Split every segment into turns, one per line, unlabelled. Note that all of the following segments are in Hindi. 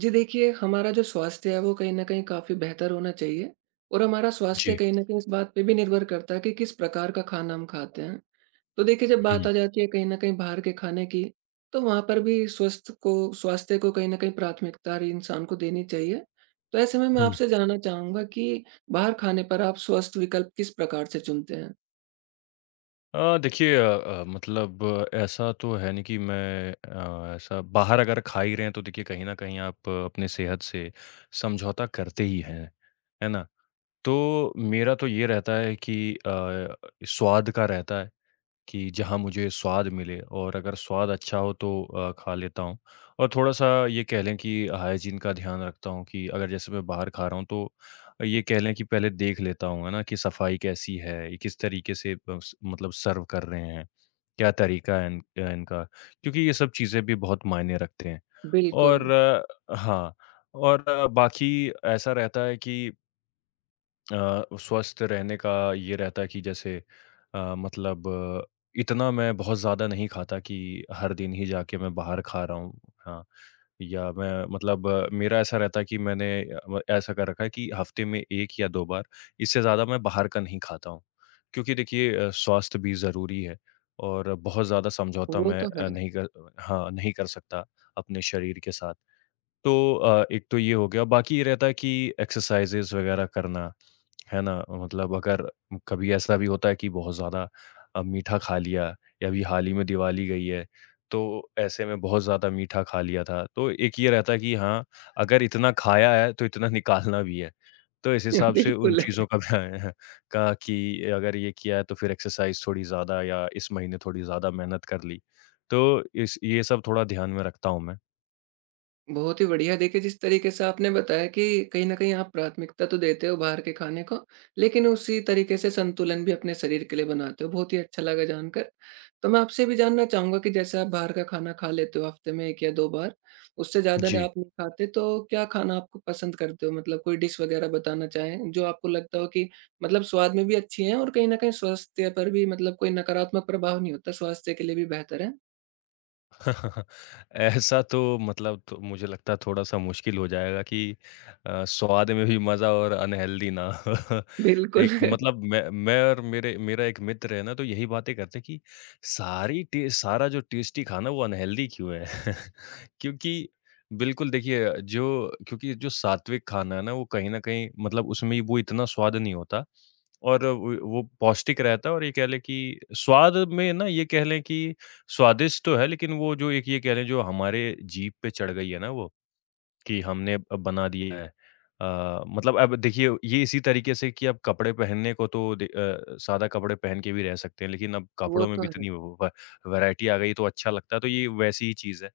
जी देखिए, हमारा जो स्वास्थ्य है वो कहीं न कहीं काफ़ी बेहतर होना चाहिए और हमारा स्वास्थ्य
जी।
कहीं न कहीं इस बात पे भी निर्भर करता है कि किस प्रकार का खाना हम खाते हैं। तो देखिए, जब बात
हुँ,
आ जाती है कहीं न कहीं बाहर के खाने की, तो वहाँ पर भी स्वस्थ को स्वास्थ्य को कहीं न कहीं प्राथमिकता हर इंसान को देनी चाहिए। तो ऐसे में मैं
हुँ।
आपसे जानना चाहूँगा कि बाहर खाने पर आप स्वस्थ विकल्प किस प्रकार से चुनते हैं?
देखिए मतलब ऐसा तो है नहीं कि मैं, ऐसा बाहर अगर खा ही रहे हैं तो देखिए कहीं न कहीं आप अपने सेहत से समझौता करते ही हैं। है ना? तो मेरा तो ये रहता है कि स्वाद का रहता है। कि जहाँ मुझे स्वाद मिले और अगर स्वाद अच्छा हो तो खा लेता हूँ और थोड़ा-सा ये कह लें कि हाइजीन का ध्यान रखता हूँ कि अगर जैसे मैं बाहर खा रहा हूँ तो ये कह लें कि पहले देख लेता हूँ, है ना? कि सफाई कैसी है, ये किस तरीके से बस मतलब सर्व कर रहे हैं, क्या तरीका है इनका? क्योंकि ये सब चीज़ें भी बहुत मायने रखते हैं
बिल्कुल,
और हाँ, और बाकी ऐसा रहता है कि स्वस्थ रहने का ये रहता है कि जैसे अ, मतलब अ, इतना मैं बहुत ज़्यादा नहीं खाता कि हर दिन ही जाके मैं बाहर खा रहा हूँ। हाँ। या मैं मतलब मेरा ऐसा रहता है कि ऐसा कर रखा है कि हफ्ते में एक या दो बार इससे ज़्यादा मैं बाहर का नहीं खाता हूँ, क्योंकि देखिए स्वास्थ्य भी ज़रूरी है और बहुत ज़्यादा समझौता
वो
मैं
तो है।
नहीं कर, हाँ नहीं कर सकता अपने शरीर के साथ। तो एक तो ये हो गया, बाकी ये रहता है कि एक्सरसाइजेज वगैरह करना। है ना? मतलब अगर कभी ऐसा भी होता है कि बहुत ज़्यादा मीठा खा लिया, या अभी हाल ही में दिवाली गई है, तो ऐसे में बहुत ज़्यादा मीठा खा लिया था। तो एक ये रहता है कि हाँ, अगर इतना खाया है तो इतना निकालना भी है। तो इस हिसाब से उन
बिल्कुल।
चीज़ों का भी- का कि अगर ये किया है तो फिर एक्सरसाइज़ थोड़ी ज़्यादा या इस महीने थोड़ी ज़्यादा मेहनत कर ली। तो इस ये सब थोड़ा ध्यान में रखता हूँ मैं।
बहुत ही बढ़िया। देखिए, जिस तरीके से आपने बताया कि कहीं न कहीं आप प्राथमिकता तो देते हो बाहर के खाने को, लेकिन उसी तरीके से संतुलन भी अपने शरीर के लिए बनाते हो। बहुत ही अच्छा लगा जानकर। तो मैं आपसे भी जानना चाहूँगा कि जैसे आप बाहर का खाना खा लेते हो हफ्ते में 1 या 2 बार, उससे ज़्यादा न
जी।
आप नहीं खाते, तो क्या खाना आपको पसंद करते हो? मतलब कोई डिश वग़ैरह बताना चाहें, जो आपको लगता हो कि मतलब स्वाद में भी अच्छी है और कहीं न कहीं स्वास्थ्य पर भी मतलब कोई नकारात्मक प्रभाव नहीं होता, स्वास्थ्य के लिए भी बेहतर है?
ऐसा तो मतलब, तो मुझे लगता है थोड़ा-सा मुश्किल हो जाएगा कि स्वाद में भी मज़ा और अनहेल्दी ना। एक
बिल्कुल,
मतलब मैं और मेरे मेरा एक मित्र है ना, तो यही बातें करते हैं कि सारी टे सारा जो टेस्टी खाना वो अनहेल्दी क्यों है? क्योंकि, बिल्कुल देखिए जो, क्योंकि जो सात्विक खाना है ना, वो कहीं न कहीं मतलब उसमें वो इतना स्वाद नहीं होता और वो पौष्टिक रहता है और ये कह लें कि स्वाद में ना, ये कह लें कि स्वादिष्ट तो है, लेकिन वो जो एक ये कह लें जो हमारे जीभ पे चढ़ गई है ना वो, कि हमने अब बना दिया है। मतलब, अब देखिए ये इसी तरीके से कि अब कपड़े पहनने को तो सादा कपड़े पहन के भी रह सकते हैं, लेकिन अब
वो
कपड़ों में
तो
भी
है।
इतनी व व वैरायटी आ गई तो अच्छा लगता है, तो ये वैसी ही चीज़ है।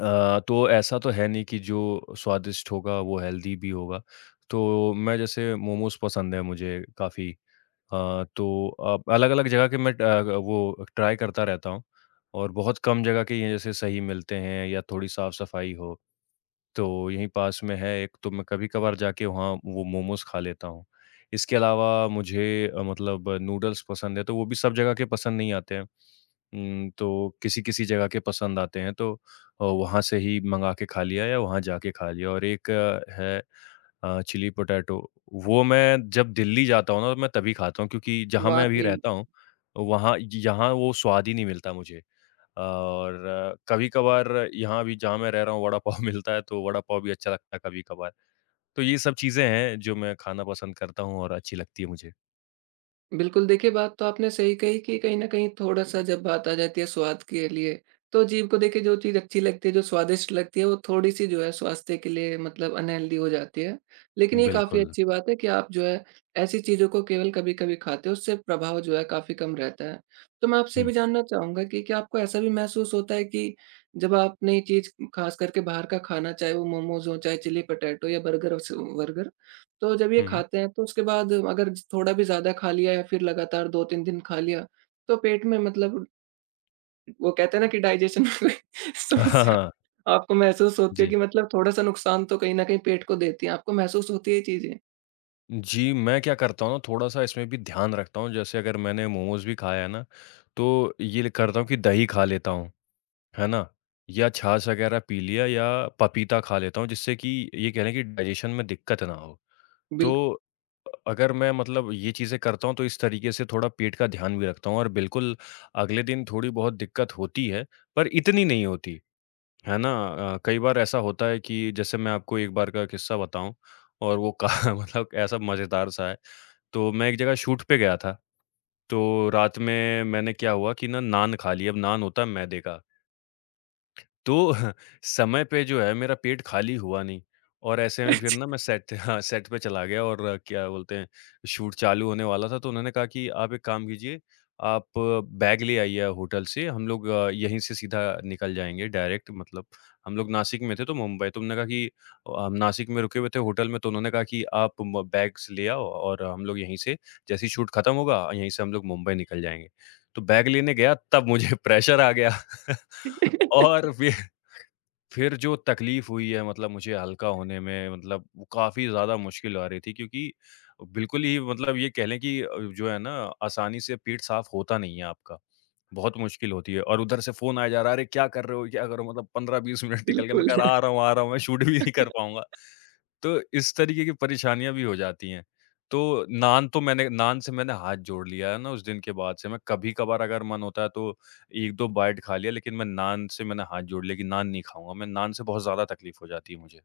तो ऐसा तो है नहीं कि जो स्वादिष्ट होगा वो हेल्दी भी होगा। तो मैं, जैसे मोमोज़ पसंद है मुझे काफ़ी। तो अब अलग-अलग जगह के वो ट्राई करता रहता हूँ, और बहुत कम जगह के ये जैसे सही मिलते हैं या थोड़ी साफ-सफाई हो। तो यहीं पास में है एक, तो मैं कभी-कभार जाके वहाँ वो मोमोज़ खा लेता हूँ। इसके अलावा मुझे मतलब नूडल्स पसंद है, तो वो भी सब जगह के पसंद नहीं आते हैं। तो किसी-किसी जगह के पसंद आते हैं, तो वहाँ से ही मँगा के खा लिया या वहाँ जाके खा लिया। और एक है चिली पोटैटो, वो मैं जब दिल्ली जाता हूँ ना तो मैं तभी खाता हूँ, क्योंकि जहाँ मैं अभी
वाक़ई।
रहता हूँ, वहाँ, यहाँ वो स्वाद ही नहीं मिलता मुझे। और कभी-कभार यहाँ भी जहाँ मैं रह रहा हूँ वड़ा पाव मिलता है, तो वड़ा पाव भी अच्छा लगता है कभी-कभार। तो ये सब चीज़ें हैं जो मैं खाना पसंद करता हूँ और अच्छी लगती है मुझे।
बिल्कुल, देखिए बात तो आपने सही कही कि कहीं न कहीं थोड़ा-सा जब बात आ जाती है स्वाद के लिए, तो जीभ को देखिए जो चीज़ अच्छी लगती है, जो स्वादिष्ट लगती है, वो थोड़ी-सी जो है स्वास्थ्य के लिए मतलब अनहेल्दी हो जाती है। लेकिन ये काफ़ी
बिल्कुल।
अच्छी बात है कि आप जो है ऐसी चीज़ों को केवल कभी-कभी खाते हो, उससे प्रभाव जो है काफ़ी कम रहता है। तो मैं आपसे ये
हुँ।
भी जानना चाहूँगा कि क्या आपको ऐसा भी महसूस होता है कि जब आप नई चीज़ ख़ास करके बाहर का खाना, चाहे वो मोमोज़ हो, चाहे चिली पटैटो या बर्गर, तो जब ये
हुँ, हुँ।
खाते हैं तो उसके बाद अगर थोड़ा भी ज़्यादा खा लिया या फिर लगातार 2-3 दिन खा लिया, तो पेट में मतलब वो कहते हैं ना कि डाइजेशन में कोई
हाँ, हाँ,
समस्या
हाँ।
आपको महसूस होती है
जी।
कि मतलब थोड़ा-सा नुकसान तो कहीं न कहीं पेट को देती है। आपको महसूस होती है ये चीज़ें?
जी, मैं क्या करता हूँ ना, थोड़ा-सा इसमें भी ध्यान रखता हूँ, जैसे अगर मैंने मोमोज़ भी खाया है ना, तो ये करता हूँ कि दही खा लेता हूँ, है ना? या छाछ वग़ैरह पी लिया, या पपीता खा लेता हूँ, जिससे कि ये कह लें कि डाइजेशन में दिक्कत ना हो।
बिल्कुल।
तो अगर मैं मतलब ये चीज़ें करता हूँ तो इस तरीके से थोड़ा पेट का ध्यान भी रखता हूँ, और बिल्कुल अगले दिन थोड़ी बहुत दिक्कत होती है, पर इतनी नहीं होती, है ना? कई बार ऐसा होता है कि जैसे, मैं आपको एक बार का किस्सा बताऊँ, और वो का मतलब ऐसा मज़ेदार सा है। तो मैं एक जगह शूट पे गया था, तो रात में मैंने, क्या हुआ कि ना, नान खा ली, अब नान होता है मैदे का। तो समय पे जो है मेरा पेट खाली हुआ नहीं, और ऐसे में फिर ना मैं सेट हाँ, सेट पे चला गया और क्या बोलते हैं, शूट चालू होने वाला था, तो उन्होंने कहा कि आप एक काम कीजिए, आप बैग ले आइए होटल से, हम लोग यहीं से सीधा निकल जाएंगे डायरेक्ट, मतलब हम लोग नासिक में थे तो मुंबई, तो उन्होंने कहा कि हम नासिक में रुके हुए थे होटल में, तो उन्होंने कहा कि आप बैग्स ले आओ और हम लोग यहीं से जैसे ही शूट खत्म होगा यहीं से हम लोग मुंबई निकल जाएंगे। तो बैग लेने गया तब मुझे प्रेशर आ गया। और फिर जो तकलीफ़ हुई है मतलब मुझे हल्का होने में, मतलब वो काफ़ी ज़्यादा मुश्किल आ रही थी, क्योंकि बिल्कुल ही मतलब ये कह लें कि जो है ना, आसानी से पेट साफ़ होता नहीं है आपका। बहुत मुश्किल होती है, और उधर से फ़ोन आया जा रहा है, "अरे! क्या कर रहे हो? क्या कर रहे हो?" मतलब 15-20 मिनट निकल गए। मैं
बिल्कुल।
कह रहा, "आ रहा हूँ, आ रहा हूँ।" मैं शूट भी नहीं कर पाऊँगा। तो इस तरीके की परेशानियाँ भी हो जाती हैं। तो नान तो, मैंने, नान से मैंने हाथ जोड़ लिया है ना उस दिन के बाद से। मैं कभी-कभार अगर मन होता है तो 1-2 बाइट खा लिया, लेकिन मैं नान से, मैंने हाथ जोड़ लिया कि नान नहीं खाऊँगा, मैं नान से, बहुत ज़्यादा तकलीफ़ हो जाती है मुझे।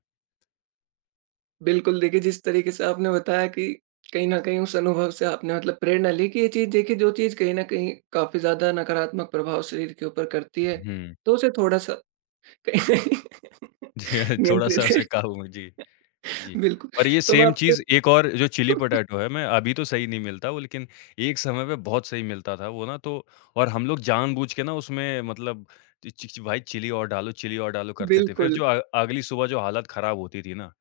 बिल्कुल, देखिए जिस तरीके से आपने बताया कि कहीं न कहीं उस अनुभव से आपने मतलब प्रेरणा ली कि ये चीज़ देखिए जो चीज़ कहीं न कहीं काफ़ी ज़्यादा नकारात्मक प्रभाव शरीर के ऊपर करती है,
हुँ,
तो उसे थोड़ा-सा
जी हाँ, थोड़ा-सा
नियंत्रित है,
उसे काबू में, जी, जी।
बिल्कुल।
और ये
तो मैं
सेम
आपसे
चीज़ एक और जो चिली पोटैटो है, मैं, अभी तो सही नहीं मिलता वो, लेकिन एक समय पे बहुत सही मिलता था वो ना, तो, और हम लोग जानबूझ के ना उसमें मतलब चि चि चि- भाई चिली और डालो करते थे। फिर
बिल्कुल,
जो अगली सुबह जो हालत ख़राब होती थी ना,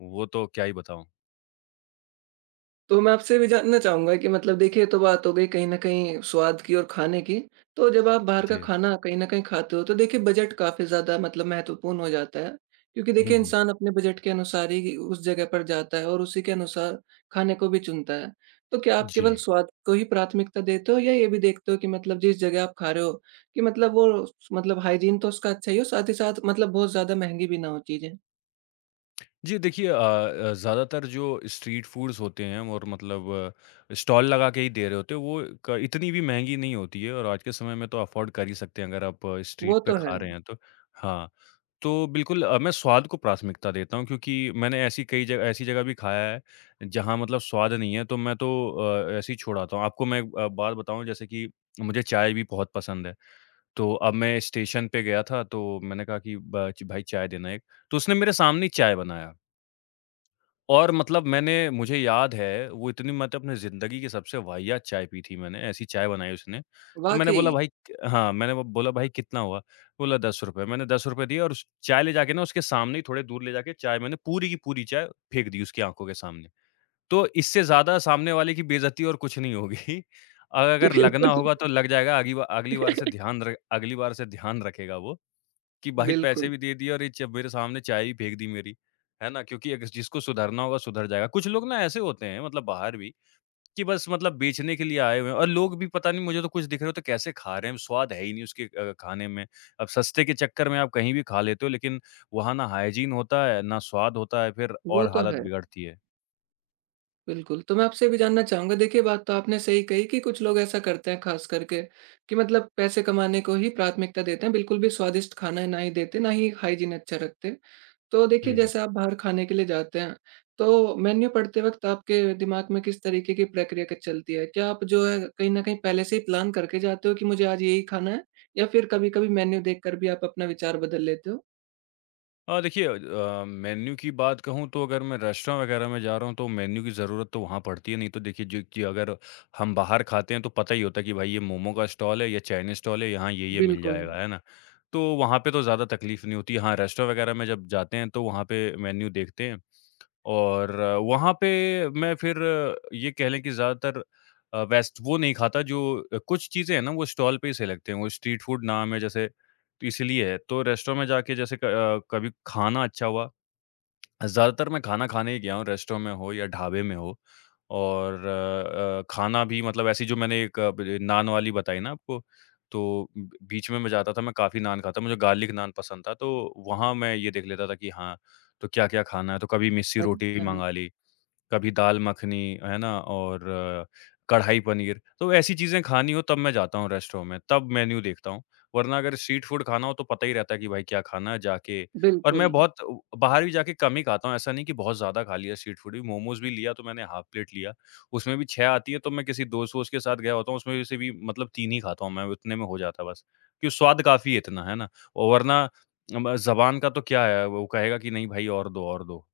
वो तो क्या ही बताऊँ।
तो मैं आपसे भी जानना चाहूँगा कि मतलब देखिए ये तो बात हो गई कहीं न कहीं स्वाद की और खाने की। तो जब आप बाहर का
जी।
खाना कहीं न कहीं खाते हो तो देखिए बजट काफ़ी ज़्यादा मतलब महत्वपूर्ण हो जाता है। क्योंकि
हुँ,
देखिए
हुँ।
इंसान अपने बजट के अनुसार ही उस जगह पर जाता है और उसी के अनुसार खाने को भी चुनता है। तो क्या आप
जी।
केवल स्वाद को ही प्राथमिकता देते हो या ये भी देखते हो कि मतलब जिस जगह आप खा रहे हो कि मतलब वो मतलब हाइजीन तो उसका अच्छा ही हो, साथ ही साथ मतलब बहुत ज़्यादा महँगी भी ना हो चीज़ें?
जी देखिए ज़्यादातर जो स्ट्रीट फूड्स होते हैं और मतलब स्टॉल लगा के ही दे रहे होते हैं वो, इतनी भी महंगी नहीं होती है, और आज के समय में तो अफोर्ड कर ही सकते हैं, अगर आप स्ट्रीट
वो
पे
तो है।
खा रहे हैं तो। हाँ, तो बिल्कुल मैं स्वाद को प्राथमिकता देता हूँ, क्योंकि मैंने ऐसी कई जगह, ऐसी जगह भी खाया है जहाँ मतलब स्वाद नहीं है, तो मैं तो ऐसे ही छोड़ाता हूँ। आपको मैं एक बात बताऊँ, जैसे कि मुझे चाय भी बहुत पसंद है, तो अब मैं स्टेशन पे गया था तो मैंने कहा कि भाई चाय देना एक।" तो उसने मेरे सामने ही चाय बनाया, और मतलब मैंने, मुझे याद है, वो इतनी, मतलब अपनी ज़िंदगी की सबसे वाहियात चाय पी थी मैंने, ऐसी चाय बनाई उसने। तो मैंने बोला,
वाक़ई।
"भाई हाँ," मैंने वो बोला, "भाई कितना हुआ?" बोला ₹10। मैंने ₹10 दिए, और उस चाय ले जाके ना, उसके सामने ही थोड़े दूर ले जाके, चाय मैंने पूरी की पूरी चाय फेंक दी उसकी आँखों के सामने। तो इससे ज़्यादा सामने वाले की बेइज़्ज़ती और कुछ नहीं होगी। अगर लगना
बिल्कुल,
होगा तो लग जाएगा, अगली बार से ध्यान र अगली बार से ध्यान रखेगा वो। कि भाई पैसे
बिल्कुल।
भी दे दिए, और ये च मेरे सामने चाय भी फेंक दी मेरी, है ना? क्योंकि अगर जिसको सुधरना होगा सुधर जाएगा। कुछ लोग ना ऐसे होते हैं मतलब बाहर भी कि बस मतलब बेचने के लिए आए हुए हैं और लोग भी पता नहीं मुझे तो कुछ दिख रहे हो तो कैसे खा रहे हैं, स्वाद है ही नहीं उसके खाने में। अब सस्ते के चक्कर में आप कहीं भी खा लेते हो लेकिन वहाँ ना हाइजीन होता है, ना स्वाद होता है फिर
वो
और
तो
हालत
है,
बिगड़ती है।
बिल्कुल। तो मैं आपसे ये भी जानना चाहूँगा, देखिए बात तो आपने सही कही कि कुछ लोग ऐसा करते हैं ख़ास करके कि मतलब पैसे कमाने को ही प्राथमिकता देते हैं, बिल्कुल भी स्वादिष्ट खाना ना ही देते, ना ही हाइजीन अच्छा रखते। तो देखिए,
हुँ, हुँ।
जैसे आप बाहर खाने के लिए जाते हैं, तो मेन्यू पढ़ते वक़्त आपके दिमाग में किस तरीके की प्रक्रिया क चलती है? क्या आप जो है कहीं न कहीं पहले से ही प्लान करके जाते हो कि मुझे आज यही खाना है या फिर कभी-कभी मेन्यू देखकर भी आप अपना विचार बदल लेते हो?
देखिए मेन्यू की बात कहूँ तो अगर मैं रेस्टोरेंट वगैरह में जा रहा हूँ तो मेन्यू की ज़रूरत तो वहाँ पड़ती है नहीं तो देखिए जो कि अगर हम बाहर खाते हैं तो पता ही होता है कि भाई ये मोमो का स्टॉल है या चाइनीज़ स्टॉल है यहाँ ये मिल
बिल्कुल। हुँ,
जाएगा
हुँ।
है ना। तो वहाँ पे तो ज़्यादा तकलीफ़ नहीं होती। हाँ, रेस्टोरेंट वगैरह में जब जाते हैं तो वहाँ पे मेन्यू देखते हैं और वहाँ पे मैं फिर ये कह लें कि ज़्यादातर वेस्ट वो नहीं खाता जो कुछ चीज़ें हैं ना वो स्टॉल पे ही सही लगते हैं, वो स्ट्रीट फूड नाम है जैसे तो इसीलिए है। तो रेस्टोरेंट में जाके जैसे कभी खाना अच्छा हुआ ज़्यादातर मैं खाना खाने ही गया हूँ, रेस्टों में हो या ढाबे में हो और खाना भी मतलब ऐसी जो मैंने एक अ, ब नान वाली बताई ना आपको, तो ब बीच में मैं जाता था, मैं काफ़ी नान खाता, मुझे गार्लिक नान पसंद था, तो वहाँ मैं ये देख लेता था कि हाँ, तो क्या-क्या खाना है, तो कभी मिस्सी रोटी भी
अच्छा।
मँगा ली। कभी दाल मखनी, है ना? और कढ़ाई पनीर, तो ऐसी चीज़ें खानी हो तब मैं जाता हूँ रेस्टोरेंट में, तब मेन्यू देखता हूँ। वरना अगर स्ट्रीट फूड खाना हो तो पता ही रहता है कि भाई क्या खाना है जाके और मैं
बिल्कुल।
बहुत बाहर भी जाके कम ही खाता हूँ, ऐसा नहीं कि बहुत ज़्यादा खा लिया स्ट्रीट फूड भी। मोमोज़ भी लिया तो मैंने हाफ प्लेट लिया, उसमें भी 6 आती है तो मैं किसी दोस्त-वोस्त के साथ गया होता हूँ, उसमें से भी मतलब 3 ही खाता हूँ मैं, उतने में हो जाता है बस। क्यों स्वाद काफ़ी है इतना, है ना? और वरना ज़बान का तो क्या है, वो कहेगा कि नहीं भाई और दो, और दो।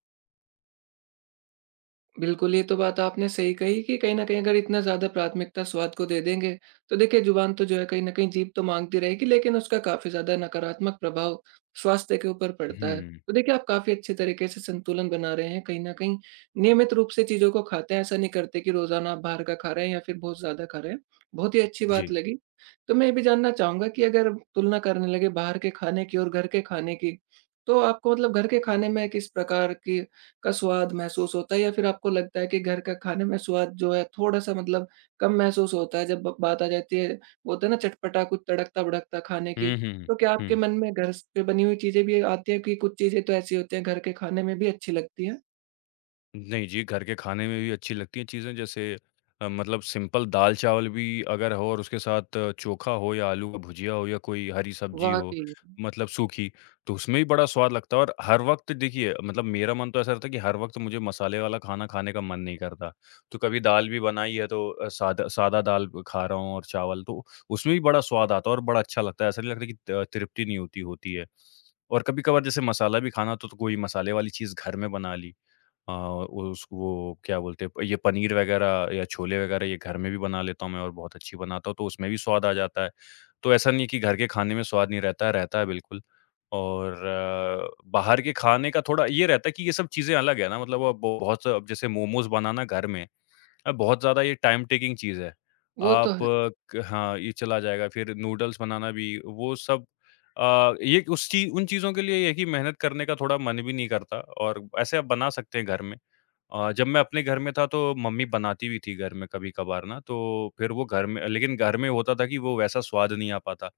बिल्कुल, ये तो बात आपने सही कही कि कहीं न कहीं अगर इतना ज़्यादा प्राथमिकता स्वाद को दे देंगे, तो देखिए ज़ुबान तो जो है कहीं न कहीं जीभ तो माँगती रहेगी, लेकिन उसका काफ़ी ज़्यादा नकारात्मक प्रभाव स्वास्थ्य के ऊपर पड़ता
हुँ,
है। तो देखिए आप काफ़ी अच्छे तरीके से संतुलन बना रहे हैं, कहीं न कहीं नियमित रूप से चीज़ों को खाते हैं, ऐसा नहीं करते कि रोज़ाना आप बाहर का खा रहे हैं या फिर बहुत ज़्यादा खा रहे हैं। बहुत ही अच्छी बात
जी।
लगी। तो मैं ये भी जानना चाहूँगा कि अगर तुलना करने लगे बाहर के खाने की और घर के खाने की, तो आपको मतलब घर के खाने में किस प्रकार की का स्वाद महसूस होता है, या फिर आपको लगता है कि घर का खाने में स्वाद जो है थोड़ा-सा मतलब कम महसूस होता है जब ब बात आ जाती है, बोलते हैं ना, चटपटा कुछ तड़कता-भड़कता खाने की।
हुँ, हुँ,
तो क्या आपके
हुँ।
मन में घर स पे बनी हुई चीज़ें भी आती हैं कि कुछ चीज़ें तो ऐसी होती हैं घर के खाने में भी अच्छी लगती हैं?
नहीं जी, घर के खाने में भी अच्छी लगती हैं चीज़ें जैसे मतलब सिंपल दाल-चावल भी अगर हो और उसके साथ चोखा हो या आलू का भुजिया हो या कोई हरी सब्जी हो,
वाक़ई।
मतलब सूखी, तो उसमें भी बड़ा स्वाद लगता है और हर वक़्त देखिए मतलब मेरा मन तो ऐसा रहता है कि हर वक़्त मुझे मसाले वाला खाना खाने का मन नहीं करता। तो कभी दाल भी बनाई है तो सादा सादा दाल खा रहा हूँ और चावल तो उसमें भी बड़ा स्वाद आता है और बड़ा अच्छा लगता है। ऐसा नहीं लगता कि त तृप्ति नहीं होती होती है। और कभी-कभार जैसे मसाला भी खाना तो कोई मसाले वाली चीज़ घर में बना ली। अ, उस वो क्या बोलते हैं ये पनीर वगैरह या छोले वगैरह ये घर में भी बना लेता हूँ मैं और बहुत अच्छी बनाता हूँ, तो उसमें भी स्वाद आ जाता है। तो ऐसा नहीं है कि घर के खाने में स्वाद नहीं रहता है, रहता है बिल्कुल। और बाहर के खाने का थोड़ा ये रहता है कि ये सब चीज़ें अलग है ना मतलब अब बहुत अब जैसे मोमोज़ बनाना घर में, अब बहुत ज़्यादा ये टाइम टेकिंग चीज़ है।
वो तो
आप
है।
आ, क हाँ, ये चला जाएगा फिर नूडल्स बनाना भी वो सब ये उस ची उन चीज़ों के लिए ये है कि मेहनत करने का थोड़ा मन भी नहीं करता और ऐसे आप बना सकते हैं घर में। जब मैं अपने घर में था तो मम्मी बनाती हुई थी घर में कभी-कभार ना, तो फिर वो घर में लेकिन घर में होता था कि वो वैसा स्वाद नहीं आ पाता।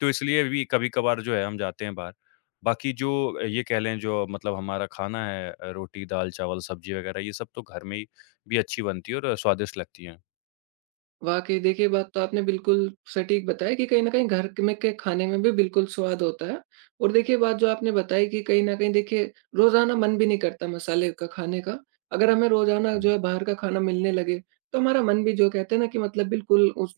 तो इसलिए भी कभी-कभार जो है हम जाते हैं बाहर। बाकी जो ये कह लें जो मतलब हमारा खाना है रोटी, दाल, चावल, सब्ज़ी वग़ैरह ये सब तो घर में ही भी अच्छी बनती है और स्वादिष्ट लगती हैं।
वाक़ई देखिए, बात तो आपने बिल्कुल सटीक बताई कि कहीं न कहीं घर क में के खाने में भी बिल्कुल स्वाद होता है। और देखिए, बात जो आपने बताई कि कहीं न कहीं देखिए रोज़ाना मन भी नहीं करता मसाले का खाने का। अगर हमें रोज़ाना जो है बाहर का खाना मिलने लगे, तो हमारा मन भी जो कहते हैं ना कि मतलब बिल्कुल उस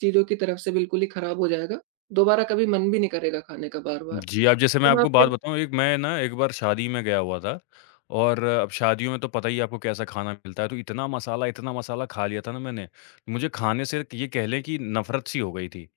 चीज़ों की तरफ से बिल्कुल ही खराब हो जाएगा। दोबारा कभी मन भी नहीं करेगा खाने का बार-बार।
जी, अब जैसे मैं
तो मैं
आपको
आपसे
बात बताऊँ एक मैं ना एक बार शादी में गया हुआ था और अब शादियों में तो पता ही है आपको कैसा खाना मिलता है, तो इतना मसाला खा लिया था ना मैंने, मुझे खाने से ये कह लें कि नफ़रत-सी हो गई थी।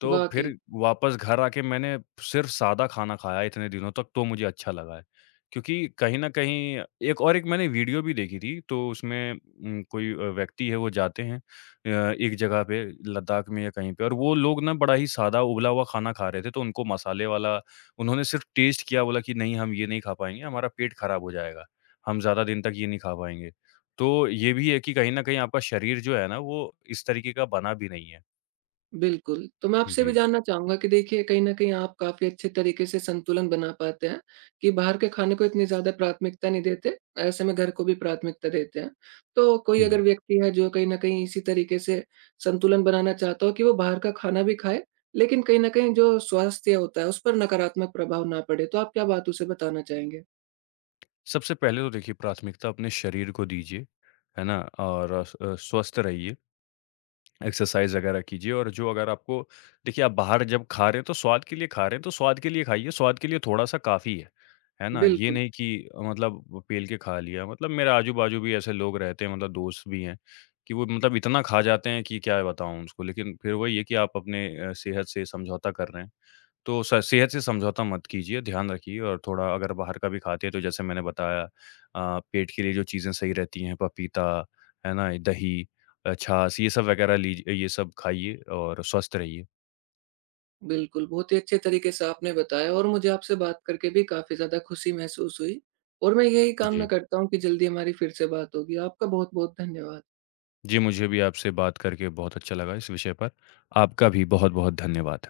तो
वाक़ई।
फिर वापस घर आके मैंने सिर्फ़ सादा खाना खाया इतने दिनों तक, तो मुझे अच्छा लगा है। क्योंकि कहीं न कहीं एक और एक मैंने वीडियो भी देखी थी, तो उसमें कोई व्यक्ति है, वो जाते हैं एक जगह पे, लद्दाख में या कहीं पे और वो लोग ना बड़ा ही सादा उबला हुआ खाना खा रहे थे, तो उनको मसाले वाला उन्होंने सिर्फ़ टेस्ट किया, बोला कि, "नहीं, हम ये नहीं खा पाएँगे, हमारा पेट खराब हो जाएगा। हम ज़्यादा दिन तक ये नहीं खा पाएँगे।" तो ये भी है कि कहीं न कहीं आपका शरीर जो है ना, वो इस तरीके का बना भी नहीं है।
बिल्कुल, तो मैं आपसे भी
जी।
जानना चाहूँगा कि देखिए कहीं न कहीं आप काफ़ी अच्छे तरीके से संतुलन बना पाते हैं, कि बाहर के खाने को इतनी ज़्यादा प्राथमिकता नहीं देते, ऐसे में घर को भी प्राथमिकता देते हैं। तो कोई
हुँ।
अगर व्यक्ति है जो कहीं न कहीं इसी तरीके से संतुलन बनाना चाहता हो कि वो बाहर का खाना भी खाए, लेकिन कहीं न कहीं जो स्वास्थ्य होता है उस पर नकारात्मक प्रभाव ना पड़े, तो आप क्या बात उसे बताना चाहेंगे?
सबसे पहले तो देखिए प्राथमिकता अपने शरीर को दीजिए, है ना? और स्वस्थ रहिए, एक्सरसाइज़ वगैरह कीजिए और जो अगर आपको देखिए आप बाहर जब खा रहे हैं तो स्वाद के लिए खा रहे हैं तो स्वाद के लिए खाइए, स्वाद के लिए थोड़ा-सा काफ़ी है ना? ये
बिल्कुल।
नहीं कि मतलब वो पेल के खा लिया, मतलब मेरे आजू-बाजू भी ऐसे लोग रहते हैं मतलब दोस्त भी हैं, कि वो मतलब इतना खा जाते हैं कि क्या बताऊँ उसको? लेकिन फिर वही है कि आप अपने सेहत से समझौता कर रहे हैं। तो स सेहत से समझौता मत कीजिए, ध्यान रखिए और थोड़ा अगर बाहर का भी खाते हैं तो जैसे मैंने बताया पेट के लिए जो चीज़ें सही रहती हैं पपीता, है ना? दही छाछ ये सब वगैरह लीजिए ये सब खाइए और स्वस्थ रहिए।
बिल्कुल, बहुत ही अच्छे तरीके से आपने बताया और मुझे आपसे बात करके भी काफ़ी ज़्यादा खुशी महसूस हुई और मैं यही कामना
जी।
करता हूँ कि जल्दी हमारी फिर से बात होगी। आपका बहुत-बहुत धन्यवाद।
जी, मुझे भी आपसे बात करके बहुत अच्छा लगा इस विषय पर। आपका भी बहुत-बहुत धन्यवाद।